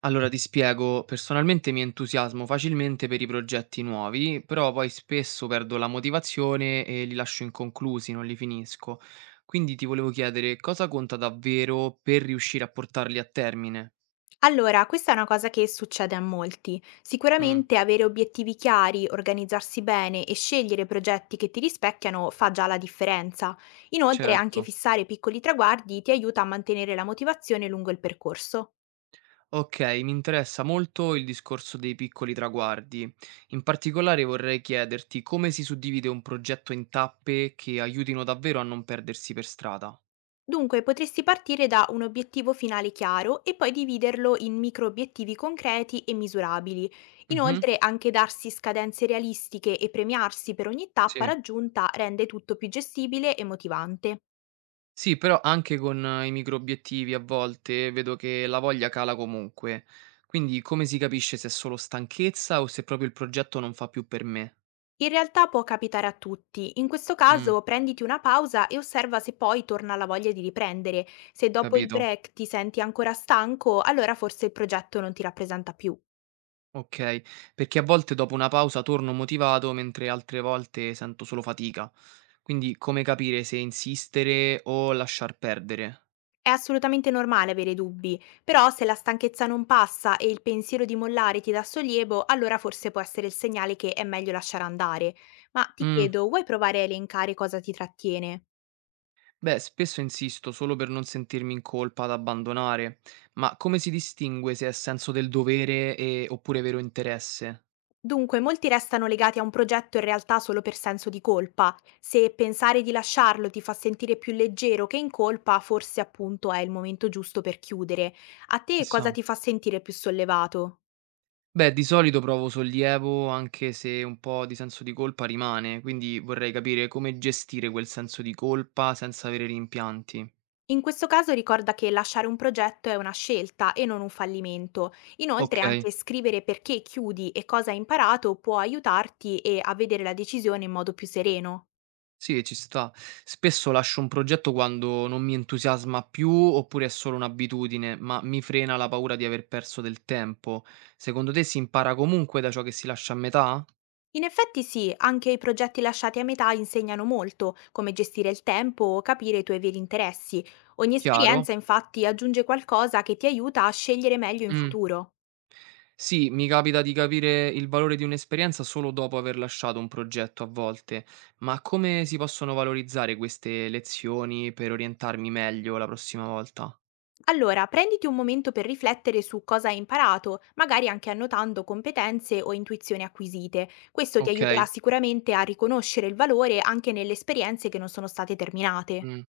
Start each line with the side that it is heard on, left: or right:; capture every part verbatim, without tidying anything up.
right: Allora ti spiego, personalmente mi entusiasmo facilmente per i progetti nuovi, però poi spesso perdo la motivazione e li lascio inconclusi, non li finisco. Quindi ti volevo chiedere cosa conta davvero per riuscire a portarli a termine?
left: Allora, questa è una cosa che succede a molti.
right: Mm,
left: Sicuramente avere obiettivi chiari, organizzarsi bene e scegliere progetti che ti rispecchiano fa già la differenza. Inoltre, anche
right: certo.
left: fissare piccoli traguardi ti aiuta a mantenere la motivazione lungo il percorso.
right: Ok, mi interessa molto il discorso dei piccoli traguardi. In particolare vorrei chiederti come si suddivide un progetto in tappe che aiutino davvero a non perdersi per strada.
left: Dunque, potresti partire da un obiettivo finale chiaro e poi dividerlo in micro obiettivi concreti e misurabili.
right: Mhm,
left: Inoltre, anche darsi scadenze realistiche e premiarsi per ogni tappa
right: sì.
left: raggiunta rende tutto più gestibile e motivante.
right: Sì, però anche con eh, i microobiettivi a volte vedo che la voglia cala comunque. Quindi come si capisce se è solo stanchezza o se proprio il progetto non fa più per me?
left: In realtà può capitare a tutti. In questo
right: Mm,
left: caso prenditi una pausa e osserva se poi torna la voglia di riprendere. Se dopo il
right: capito.
left: break ti senti ancora stanco, allora forse il progetto non ti rappresenta più.
right: Ok, perché a volte dopo una pausa torno motivato, mentre altre volte sento solo fatica. Quindi come capire se insistere o lasciar perdere?
left: È assolutamente normale avere dubbi, però se la stanchezza non passa e il pensiero di mollare ti dà sollievo, allora forse può essere il segnale che è meglio lasciare andare. Ma ti
right: Mm,
left: chiedo, vuoi provare a elencare cosa ti trattiene?
right: beh, spesso insisto solo per non sentirmi in colpa ad abbandonare, ma come si distingue se è senso del dovere e- oppure vero interesse?
left: Dunque, molti restano legati a un progetto in realtà solo per senso di colpa. Se pensare di lasciarlo ti fa sentire più leggero che in colpa, forse appunto è il momento giusto per chiudere. A te cosa
right: Chissà.
left: ti fa sentire più sollevato?
right: Beh, di solito provo sollievo anche se un po' di senso di colpa rimane, quindi vorrei capire come gestire quel senso di colpa senza avere rimpianti.
left: In questo caso ricorda che lasciare un progetto è una scelta e non un fallimento. Inoltre
right: Ok,
left: anche scrivere perché chiudi e cosa hai imparato può aiutarti e a vedere la decisione in modo più sereno.
right: sì, ci sta. Spesso lascio un progetto quando non mi entusiasma più oppure è solo un'abitudine, ma mi frena la paura di aver perso del tempo. Secondo te si impara comunque da ciò che si lascia a metà?
left: In effetti sì, anche i progetti lasciati a metà insegnano molto, come gestire il tempo o capire i tuoi veri interessi. Ogni
right: Chiaro?
left: esperienza infatti aggiunge qualcosa che ti aiuta a scegliere meglio in
right: Mm.
left: futuro.
right: Sì, mi capita di capire il valore di un'esperienza solo dopo aver lasciato un progetto a volte, ma come si possono valorizzare queste lezioni per orientarmi meglio la prossima volta?
left: Allora, prenditi un momento per riflettere su cosa hai imparato, magari anche annotando competenze o intuizioni acquisite. Questo ti aiuterà
right: Ok,
left: sicuramente a riconoscere il valore anche nelle esperienze che non sono state terminate.
right: mm.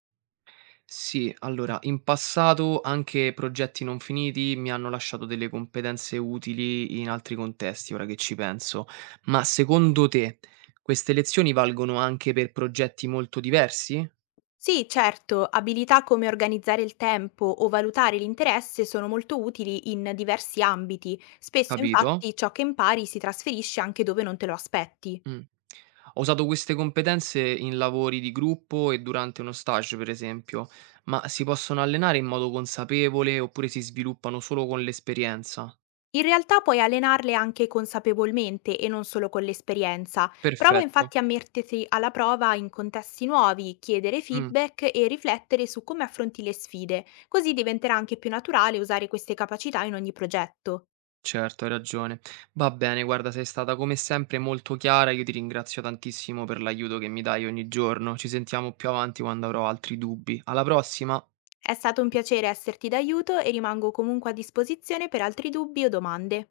right: Sì, allora, in passato anche progetti non finiti mi hanno lasciato delle competenze utili in altri contesti, ora che ci penso. Ma secondo te queste lezioni valgono anche per progetti molto diversi?
left: Sì, certo, abilità come organizzare il tempo o valutare l'interesse sono molto utili in diversi ambiti. Spesso
right: Capito?
left: infatti ciò che impari si trasferisce anche dove non te lo aspetti.
right: Mh. Ho usato queste competenze in lavori di gruppo e durante uno stage, per esempio, ma si possono allenare in modo consapevole oppure si sviluppano solo con l'esperienza?
left: In realtà puoi allenarle anche consapevolmente e non solo con l'esperienza. Prova
right: Perfetto.
left: infatti a metterti alla prova in contesti nuovi, chiedere
right: Mh,
left: feedback e riflettere su come affronti le sfide, così diventerà anche più naturale usare queste capacità in ogni progetto.
right: certo, hai ragione. Va bene, guarda, sei stata come sempre molto chiara, io ti ringrazio tantissimo per l'aiuto che mi dai ogni giorno. Ci sentiamo più avanti quando avrò altri dubbi. Alla prossima!
left: È stato un piacere esserti d'aiuto e rimango comunque a disposizione per altri dubbi o domande.